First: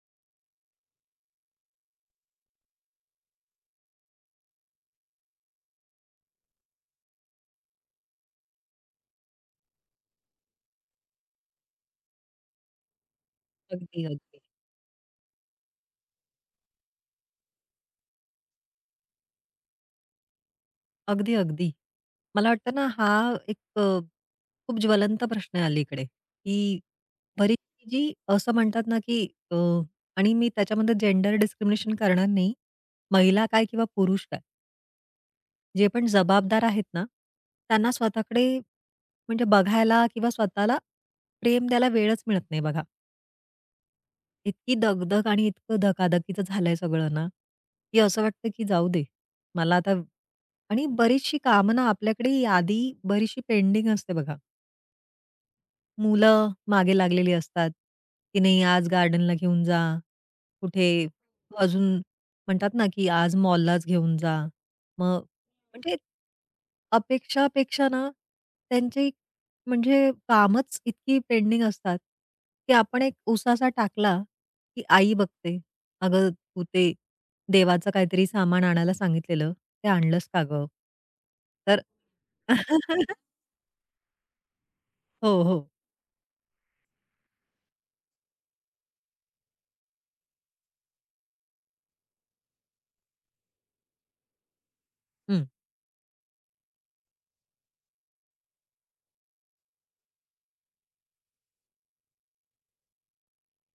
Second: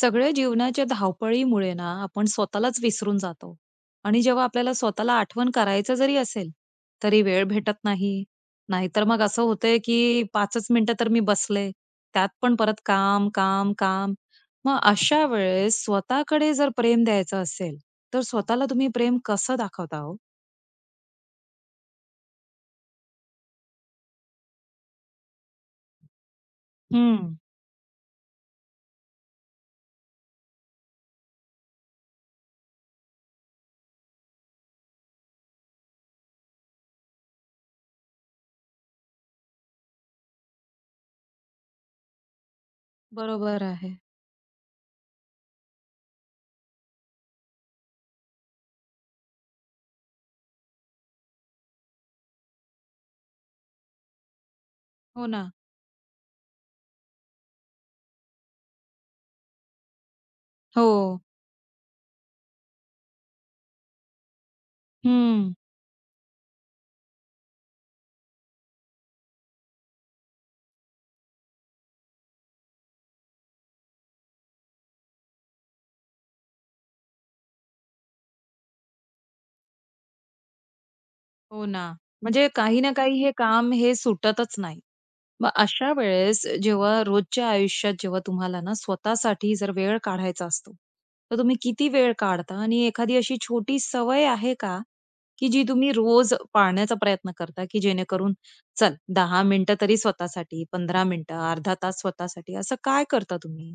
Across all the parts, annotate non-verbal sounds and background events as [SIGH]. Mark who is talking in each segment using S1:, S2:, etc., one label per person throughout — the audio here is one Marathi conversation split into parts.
S1: सगळ्या जीवनाच्या धावपळीमुळे ना आपण स्वतःलाच विसरून जातो. आणि जेव्हा आपल्याला स्वतःला आठवण करायचं जरी असेल, तरी वेळ भेटत नाही. नाहीतर मग असं होतंय, की पाचच मिनिटं तर मी बसले, त्यात पण परत काम काम
S2: अगदी,
S1: काम.
S2: अगदी.
S1: मग अशा वेळेस स्वतःकडे जर प्रेम द्यायचं असेल, तर स्वतःला तुम्ही प्रेम कसं दाखवता हो?
S2: अगदी, अगदी. मला वाटतं ना हा एक खूप ज्वलंत प्रश्न आहे अलीकडे, की
S1: हम्म.
S2: बरीचशी जी असं म्हणतात ना, की अ, आणि मी त्याच्यामध्ये जेंडर डिस्क्रिमिनेशन करणार नाही. महिला काय किंवा पुरुष काय, जे पण जबाबदार आहेत ना, त्यांना स्वतःकडे म्हणजे बघायला किंवा स्वतःला प्रेम द्यायला वेळच मिळत नाही बघा.
S1: बरोबर आहे.
S2: इतकी दगदग आणि इतकं धकाधकीचं झालंय सगळं ना, की असं वाटतं की जाऊ दे. मला आता आणि बरीचशी कामं ना आपल्याकडे यादी बरीचशी पेंडिंग असते बघा.
S1: हो ना.
S2: मुलं मागे लागलेली असतात, की नाही आज गार्डनला घेऊन जा, कुठे
S1: हो.
S2: अजून म्हणतात ना, की आज मॉललाच घेऊन जा. मग
S1: हम्म.
S2: म्हणजे अपेक्षापेक्षा ना, त्यांची म्हणजे कामच इतकी पेंडिंग असतात, की आपण एक उसासा टाकला, की आई बघते, "अगं, तू ते देवाचं काहीतरी सामान आणायला सांगितलेलं, ते आणलंस का गं?"
S1: हो
S2: तर
S1: ना. म्हणजे काही ना
S2: [LAUGHS]
S1: काही हे काम हे सुटतच नाही.
S2: हो,
S1: मग
S2: हो.
S1: अशा वेळेस जेव्हा रोजच्या आयुष्यात जेव्हा तुम्हाला ना स्वतःसाठी जर वेळ काढायचा असतो, तर तुम्ही किती वेळ काढता? आणि एखादी अशी छोटी सवय आहे का,
S2: हं.
S1: की जी तुम्ही रोज पाळण्याचा प्रयत्न करता, की जेणेकरून चल 10 मिनिटं तरी स्वतःसाठी, 15 मिनिटं, अर्धा तास स्वतःसाठी, असं काय करता तुम्ही?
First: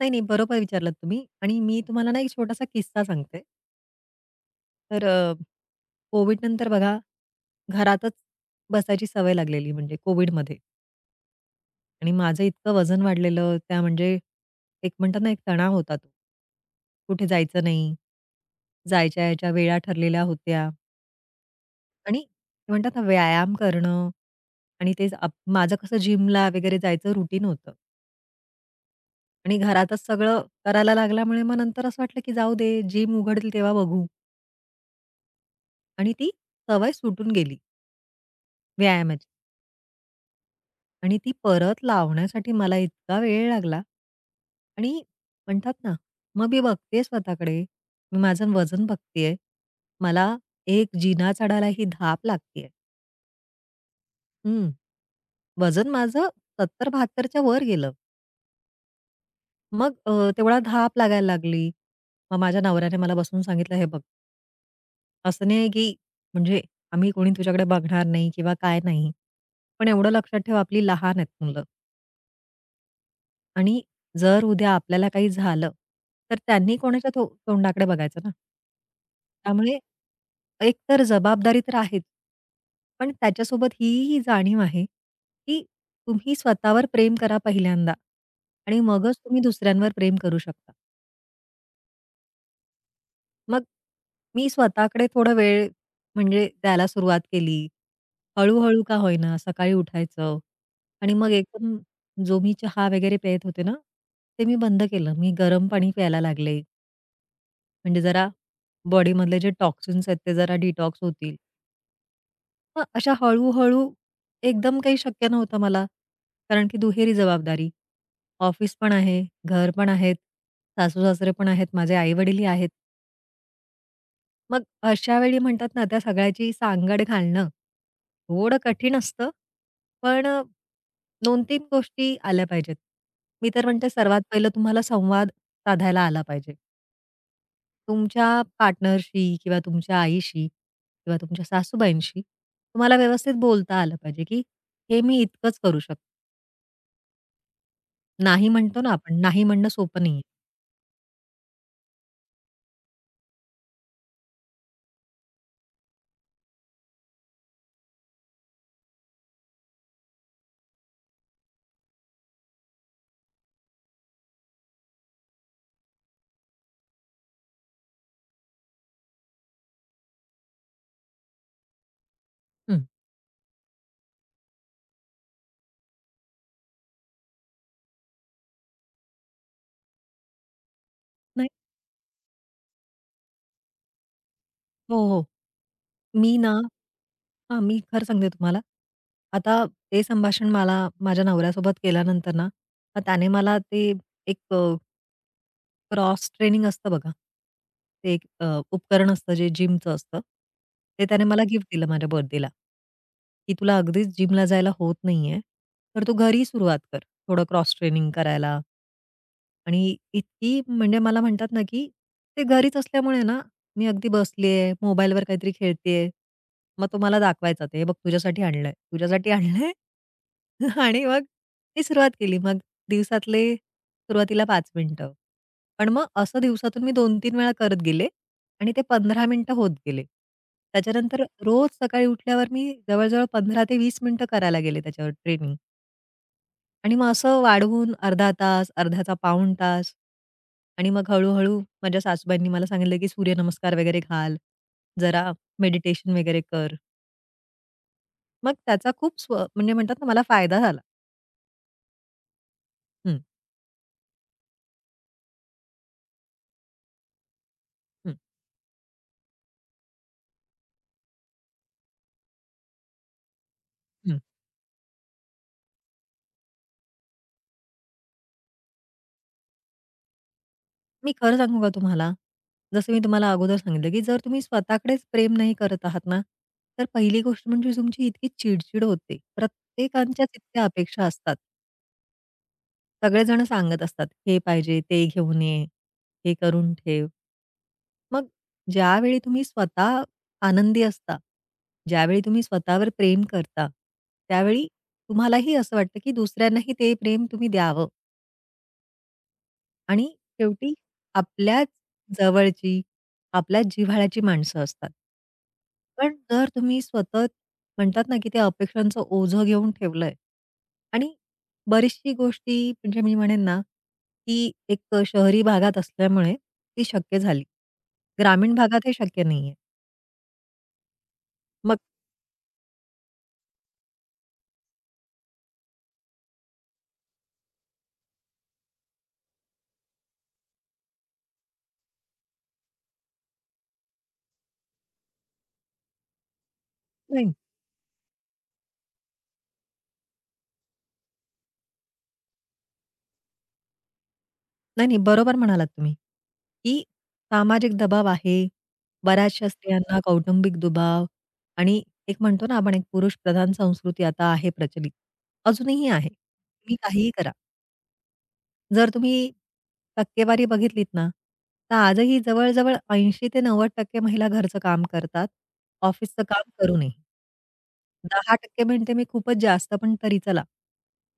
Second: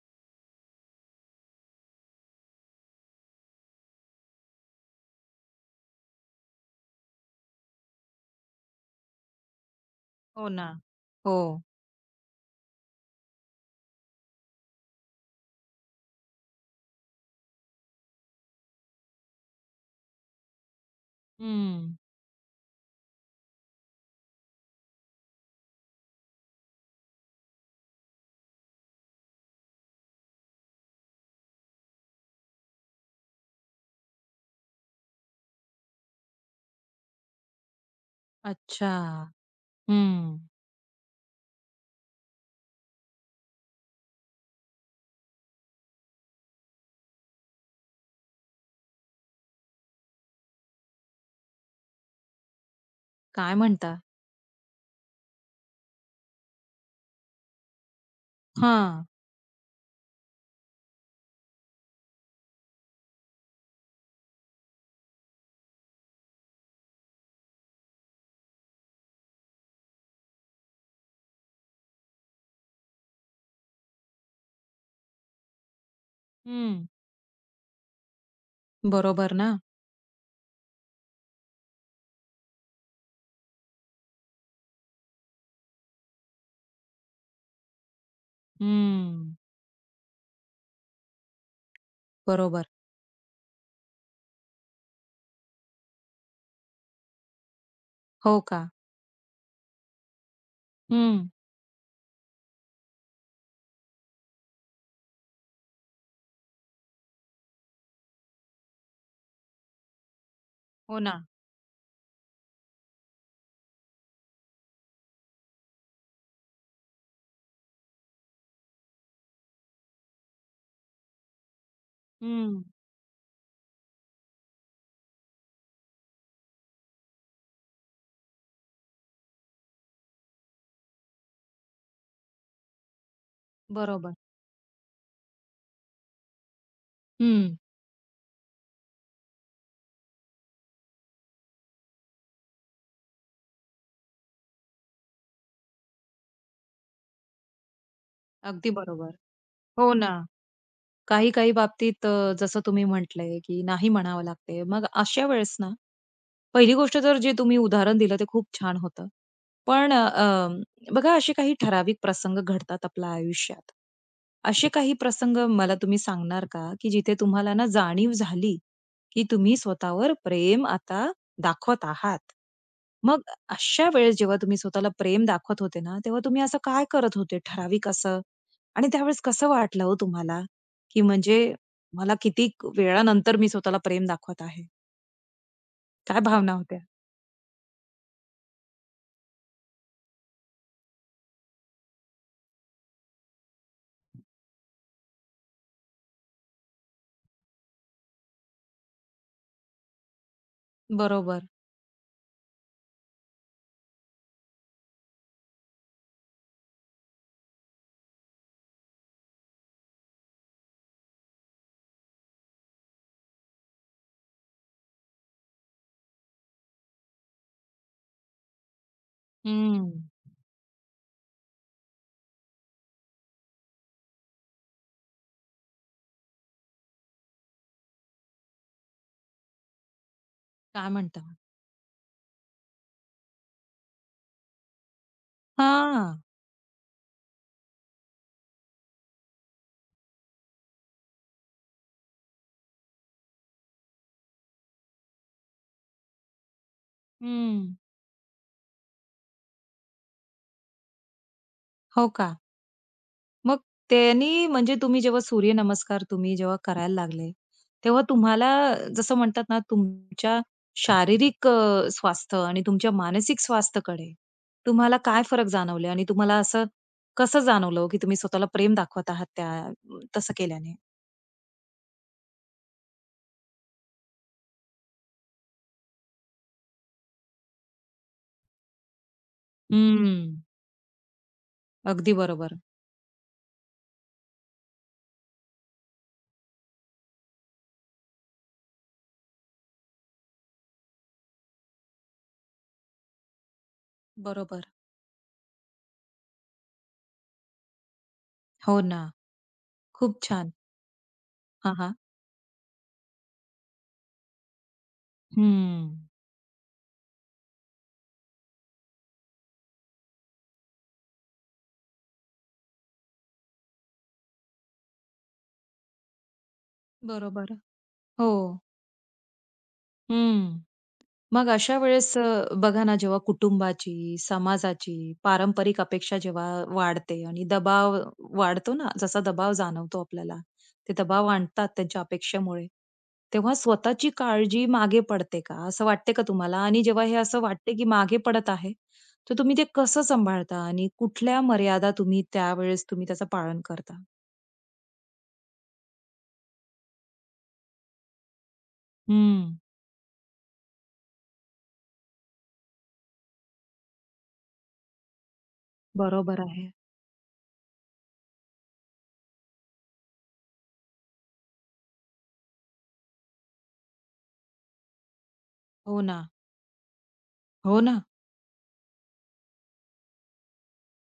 S2: नाही, नाही, बरोबर विचारलात तुम्ही आणि मी तुम्हाला ना एक छोटासा किस्सा सांगते. तर कोविडनंतर बघा, घरातच बसायची सवय लागलेली म्हणजे
S1: हो
S2: कोविडमध्ये.
S1: ना. हो.
S2: आणि माझं इतकं वजन वाढलेलं, त्या म्हणजे एक म्हणतात ना, एक तणाव होता तो. कुठे जायचं नाही, जायच्या यायच्या वेळा ठरलेल्या होत्या
S1: हं.
S2: आणि ते म्हणतात ना, व्यायाम करणं आणि ते आप माझं कसं जिमला वगैरे जायचं रुटीन होतं आणि घरातच सगळं करायला लागल्यामुळे मग नंतर असं वाटलं, की जाऊ दे जिम उघडतील तेव्हा बघू आणि ती सवय सुटून गेली
S1: अच्छा.
S2: व्यायामाची.
S1: हं.
S2: आणि ती परत लावण्यासाठी मला इतका वेळ लागला आणि म्हणतात ना, मग मी बघतेय स्वतःकडे, मी माझं वजन बघतेय. मला एक जिना चढायला ही धाप लागतेय.
S1: काय म्हणता?
S2: हं, वजन माझं 72 वर गेलं.
S1: हां.
S2: मग तेवढा धाप लागायला लागली. मग माझ्या नवऱ्याने मला बसवून सांगितलं, "हे बघ, असं नाही की म्हणजे आम्ही कोणी तुझ्याकडे बघणार नाही किंवा काय नाही. पण एवढं लक्षात ठेव, आपली लहान आहेत मुलं." आणि जर उद्या आपल्याला काही झालं, तर त्यांनी
S1: हं.
S2: कोणाच्या तो तोंडाकडे बघायचं ना?
S1: बरोबर ना.
S2: त्यामुळे एक तर जबाबदारी तर आहेच. पण त्याच्यासोबत ही जाणीव आहे, की तुम्ही स्वतःवर प्रेम करा पहिल्यांदा आणि मगच
S1: हं.
S2: तुम्ही दुसऱ्यांवर प्रेम करू शकता.
S1: बरोबर.
S2: मग मी स्वतःकडे थोडा वेळ म्हणजे द्यायला सुरुवात केली.
S1: हो का?
S2: हळू-हळू का होईना सकाळी उठायचं आणि
S1: हं.
S2: मग एकदम जो मी चहा वगैरे पेत होते ना, ते मी बंद केलं. मी गरम पाणी प्यायला लागले. म्हणजे जरा बॉडीमधले जे टॉक्सिन्स आहेत ते जरा
S1: हो
S2: डिटॉक्स
S1: ना.
S2: होतील. मग अशा हळू एकदम काही शक्य नव्हतं मला. कारण की दुहेरी जबाबदारी. ऑफिस पण आहे, घर पण आहेत, सासू-सासरे पण आहेत, माझे आई-वडीलही
S1: हं,
S2: आहेत. मग अशा वेळी म्हणतात ना, त्या सगळ्याची सांगड घालणं थोडं कठीण असतं, पण 2-3 गोष्टी आल्या पाहिजेत. मी तर म्हणते
S1: बरोबर.
S2: सर्वात पहिलं तुम्हाला संवाद साधायला आला पाहिजे.
S1: हं,
S2: तुमच्या पार्टनरशी किंवा तुमच्या आईशी किंवा तुमच्या सासूबाईंशी तुम्हाला व्यवस्थित बोलता आलं पाहिजे, की हे मी इतकंच करू शकतो. नाही
S1: अगदी
S2: म्हणतो ना
S1: बरोबर.
S2: आपण, नाही म्हणणं
S1: हो
S2: सोपं
S1: ना.
S2: नाहीये.
S1: काही-काही बाबतीत जसं तुम्ही म्हटलंय, की नाही म्हणावं लागते. मग अशा वेळेस ना, पहिली गोष्ट तर जे तुम्ही उदाहरण दिलं ते खूप छान होतं. पण बघा असे काही ठराविक प्रसंग घडतात आपल्या आयुष्यात. असे काही प्रसंग मला तुम्ही सांगणार का, की जिथे तुम्हाला ना जाणीव झाली, की तुम्ही स्वतःवर प्रेम आता दाखवत आहात.
S2: हं.
S1: मग अशा वेळेस जेव्हा तुम्ही स्वतःला प्रेम दाखवत होते ना, तेव्हा तुम्ही असं काय करत होते ठराविक असं? आणि त्यावेळेस कसं वाटलं हो तुम्हाला, की म्हणजे
S2: नाही
S1: मला किती वेळानंतर मी स्वतःला प्रेम दाखवत आहे?
S2: हो, हो.
S1: काय
S2: मी ना
S1: भावना होत्या?
S2: हां, मी खरं सांगते तुम्हाला. आता ते संभाषण मला माझ्या नवऱ्यासोबत केल्यानंतर ना, मग त्याने मला ते एक क्रॉस ट्रेनिंग असतं बघा. ते एक उपकरण असतं जे जिमचं असतं. ते त्याने मला
S1: बरोबर.
S2: गिफ्ट दिलं माझ्या बर्थडेला, की तुला अगदीच जिमला जायला होत नाहीये, तर तू घरी सुरुवात कर. थोडं क्रॉस ट्रेनिंग करायला आणि इतकी म्हणजे मला म्हणतात ना, की ते घरीच असल्यामुळे ना, मी अगदी बसलीये, मोबाईलवर काहीतरी खेळतेय. मग तो मला दाखवायचा ते, "हे बघ तुझ्यासाठी आणलंय, तुझ्यासाठी आणलंय."
S1: हं.
S2: [LAUGHS] आणि मग मी सुरुवात केली. मग दिवसातले सुरुवातीला 5 मिनिटं. पण मग असं दिवसातून मी 2-3 वेळा करत गेले आणि ते 15 मिनिटं होत गेले.
S1: काय
S2: त्याच्यानंतर
S1: म्हणता?
S2: रोज सकाळी उठल्यावर मी जवळ-जवळ 15 ते 20 मिनिटं करायला गेले त्याच्यावर ट्रेनिंग.
S1: हां.
S2: आणि मग असं वाढवून अर्धा तास, अर्ध्याचा पाऊण तास आणि मग हळू-हळू माझ्या सासूबाईंनी मला सांगितलं, की सूर्यनमस्कार वगैरे घाल, जरा मेडिटेशन वगैरे कर.
S1: हं.
S2: मग त्याचा खूप म्हणजे म्हणतात ना मला फायदा झाला.
S1: हो का?
S2: हं,
S1: मग त्यांनी म्हणजे तुम्ही जेव्हा करायला लागले, तेव्हा
S2: हं,
S1: तुम्हाला जसं म्हणतात ना, तुमच्या शारीरिक स्वास्थ्य आणि तुमच्या मानसिक स्वास्थ्याकडे
S2: हं.
S1: तुम्हाला काय फरक जाणवले? आणि तुम्हाला असं कसं जाणवलं, की तुम्ही स्वतःला प्रेम दाखवत आहात त्या तसं केल्याने?
S2: मी खरं सांगू का तुम्हाला? जसं मी तुम्हाला अगोदर सांगितलं, की जर तुम्ही स्वतःकडेच प्रेम नाही करत आहात ना, तर पहिली गोष्ट म्हणजे तुमची इतकी चिड होते. प्रत्येकांच्याच
S1: हं.
S2: इतक्या अपेक्षा असतात.
S1: अगदी बरोबर.
S2: सगळेजण सांगत असतात, "हे पाहिजे, ते घेऊन ये, हे करून ठेव." मग ज्यावेळी तुम्ही स्वतः आनंदी असता, ज्यावेळी तुम्ही स्वतःवर प्रेम करता,
S1: बरोबर.
S2: त्यावेळी तुम्हालाही असं वाटतं, की दुसऱ्यांनाही ते प्रेम तुम्ही द्यावं
S1: हो ना.
S2: आणि
S1: खूप छान.
S2: शेवटी आपल्याच
S1: हां, हां.
S2: जवळची, आपल्याच जिव्हाळ्याची माणसं असतात.
S1: हं.
S2: पण जर तुम्ही सतत म्हणतात ना, की त्या अपेक्षांचं ओझं घेऊन ठेवलंय आणि बरीचशी गोष्टी म्हणजे मी म्हणेन ना, की एक शहरी भागात असल्यामुळे ती शक्य झाली.
S1: बरोबर. हो.
S2: ग्रामीण भागात हे शक्य नाहीये.
S1: हम्म. मग अशा
S2: मग
S1: वेळेस बघा ना, जेव्हा कुटुंबाची, समाजाची, पारंपरिक अपेक्षा जेव्हा वाढते आणि दबाव वाढतो ना, जसा दबाव जाणवतो आपल्याला, ते दबाव आणतात त्यांच्या अपेक्षेमुळे, तेव्हा स्वतःची काळजी मागे पडते का? असं वाटते का तुम्हाला? आणि जेव्हा हे
S2: नाही,
S1: असं वाटते, की मागे पडत आहे, तर तुम्ही ते कसं सांभाळता आणि कुठल्या मर्यादा तुम्ही त्यावेळेस त्याचं पालन करता?
S2: नाही, नाही. बरोबर म्हणालात तुम्ही, की सामाजिक दबाव आहे. बऱ्याचशा
S1: हं.
S2: स्त्रियांना कौटुंबिक दबाव आणि एक म्हणतो ना आपण एक पुरुषप्रधान संस्कृती आता आहे प्रचलित. अजूनही आहे.
S1: बरोबर आहे.
S2: तुम्ही काहीही करा. जर तुम्ही टक्केवारी बघितलीत ना, तर आजही जवळ-जवळ 80% ते 90% महिला घरचं काम करतात.
S1: हो ना.
S2: ऑफिसचं काम करू नये.
S1: हो ना.
S2: 10% म्हणते मी खूपच जास्त, पण तरी चला.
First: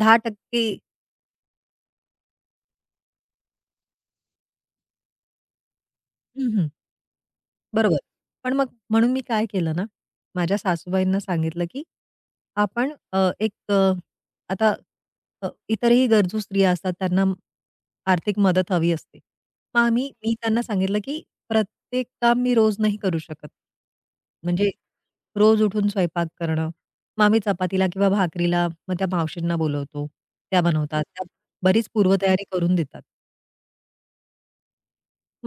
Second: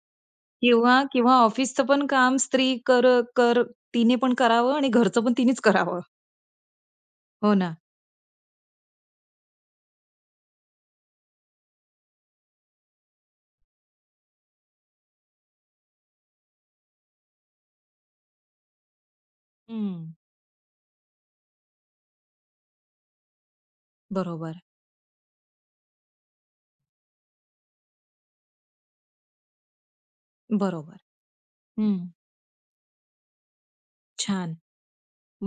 S2: 10%
S1: किंवा किंवा ऑफिसचं पण काम स्त्री कर कर तिने पण करावं आणि घरचं पण तिनेच करावं.
S2: हं,
S1: हो ना.
S2: बरोबर. पण मग म्हणून मी काय केलं ना, माझ्या सासूबाईंना सांगितलं, की आपण एक आता इतरही गरजू स्त्रिया असतात, त्यांना आर्थिक मदत हवी असते. मग आम्ही
S1: हं.
S2: मी त्यांना सांगितलं, की प्रत्येक काम मी रोज नाही करू शकत.
S1: बरोबर,
S2: म्हणजे रोज उठून स्वयंपाक करणं. मग आम्ही चपातीला किंवा भाकरीला मग त्या मावशींना बोलवतो. त्या
S1: बरोबर.
S2: बनवतात. त्या बरीच
S1: हं.
S2: पूर्वतयारी करून देतात.
S1: छान.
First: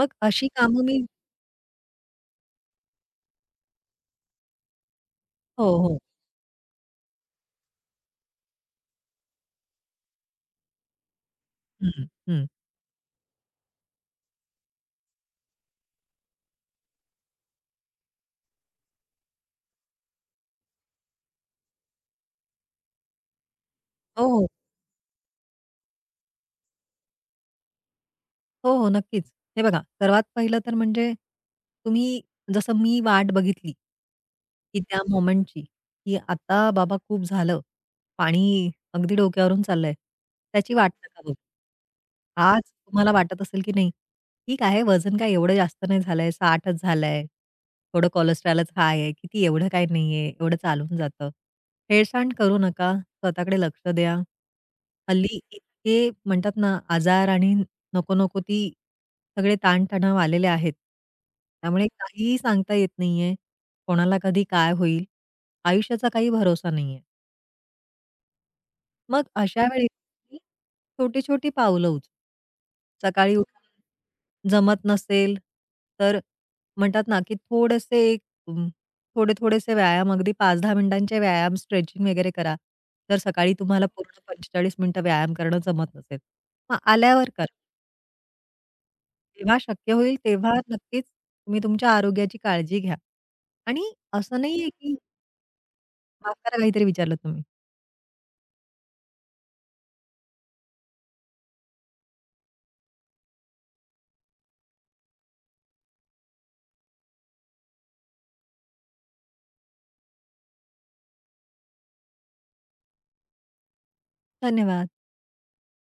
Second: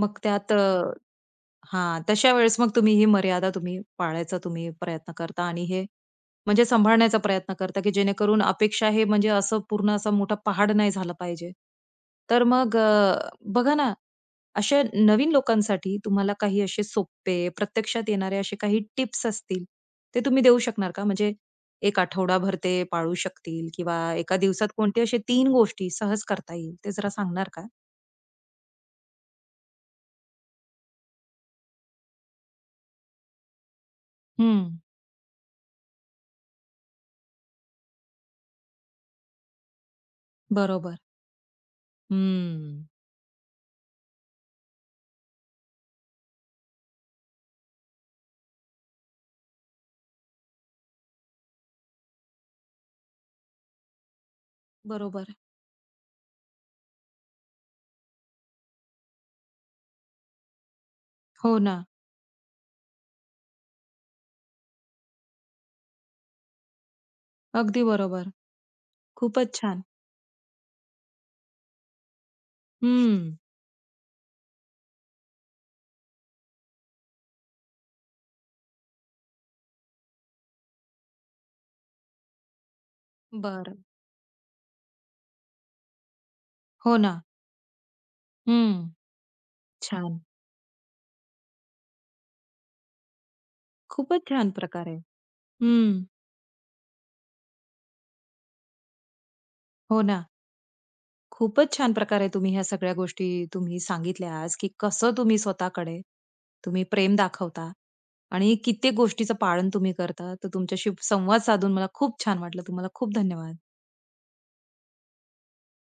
S2: मग
S1: मग
S2: अशी
S1: त्यात
S2: कामं मी
S1: हां, तशा वेळेस मग ही मर्यादा पाळायचा तुम्ही प्रयत्न करता आणि
S2: हो,
S1: हे
S2: हो.
S1: म्हणजे सांभाळण्याचा प्रयत्न करता, की जेणेकरून अपेक्षा हे म्हणजे असं पूर्ण असा मोठा पहाड नाही झाला पाहिजे.
S2: हं,
S1: तर
S2: हं.
S1: मग बघा ना, अशा नवीन लोकांसाठी तुम्हाला काही असे सोपे, प्रत्यक्षात येणारे असे काही टिप्स असतील, ते तुम्ही देऊ शकणार का? म्हणजे 1 आठवडाभर ते पाळू शकतील किंवा
S2: हो,
S1: एका
S2: हो.
S1: दिवसात कोणते असे तीन गोष्टी सहज करता येईल, ते जरा सांगणार का?
S2: हो, हो, नक्कीच. हे बघा, सर्वात पहिलं तर म्हणजे तुम्ही जसं मी वाट बघितली, की
S1: हं.
S2: त्या मोमेंटची, की आता बाबा खूप झालं. पाणी अगदी डोक्यावरून चाललंय. त्याची वाट
S1: बरोबर.
S2: नका बघू. आज
S1: हं.
S2: तुम्हाला वाटत असेल, की नाही, ठीक आहे, वजन काय एवढं जास्त नाही झालंय, 60च झालंय. थोडं कोलेस्टेरॉलच हाय आहे, किती एवढं काही नाहीये, एवढं चालून जातं. हेळसांड करू नका, स्वतःकडे लक्ष द्या.
S1: बरोबर.
S2: हल्ली इतके म्हणतात ना, आजार आणि नको-नको ती सगळे ताणतणाव आलेले आहेत.
S1: हो ना.
S2: त्यामुळे काहीही सांगता येत नाहीये. कोणाला कधी काय होईल? आयुष्याचा काही भरोसा नाहीये.
S1: अगदी बरोबर.
S2: मग
S1: खूपच
S2: अशा
S1: छान.
S2: वेळी मी छोटी-छोटी पावलं उचलू.
S1: हं.
S2: सकाळी उठून जमत नसेल, तर म्हणतात ना, की थोडेसे अं, थोडे-थोडेसे व्यायाम अगदी 5-10 मिनिटांचे व्यायाम, स्ट्रेचिंग वगैरे करा. जर सकाळी
S1: बरं.
S2: तुम्हाला पूर्ण 45 मिनिटं व्यायाम करणं जमत नसेल, मग
S1: हो ना.
S2: आल्यावर करा.
S1: हं.
S2: जेव्हा शक्य होईल
S1: छान.
S2: तेव्हा नक्कीच तुम्ही तुमच्या आरोग्याची काळजी घ्या. आणि
S1: खूपच
S2: असं
S1: छान
S2: नाहीये की
S1: प्रकारे. हं.
S2: माफ करा काहीतरी विचारलं तुम्ही.
S1: हो ना. खूपच छान प्रकारे तुम्ही ह्या सगळ्या गोष्टी तुम्ही सांगितल्या आज, की कसं तुम्ही स्वतःकडे तुम्ही प्रेम दाखवता आणि कित्येक गोष्टीचं पाळन तुम्ही करता. तर तुमच्याशी संवाद साधून मला खूप छान वाटलं. तुम्हाला खूप धन्यवाद.
S2: धन्यवाद.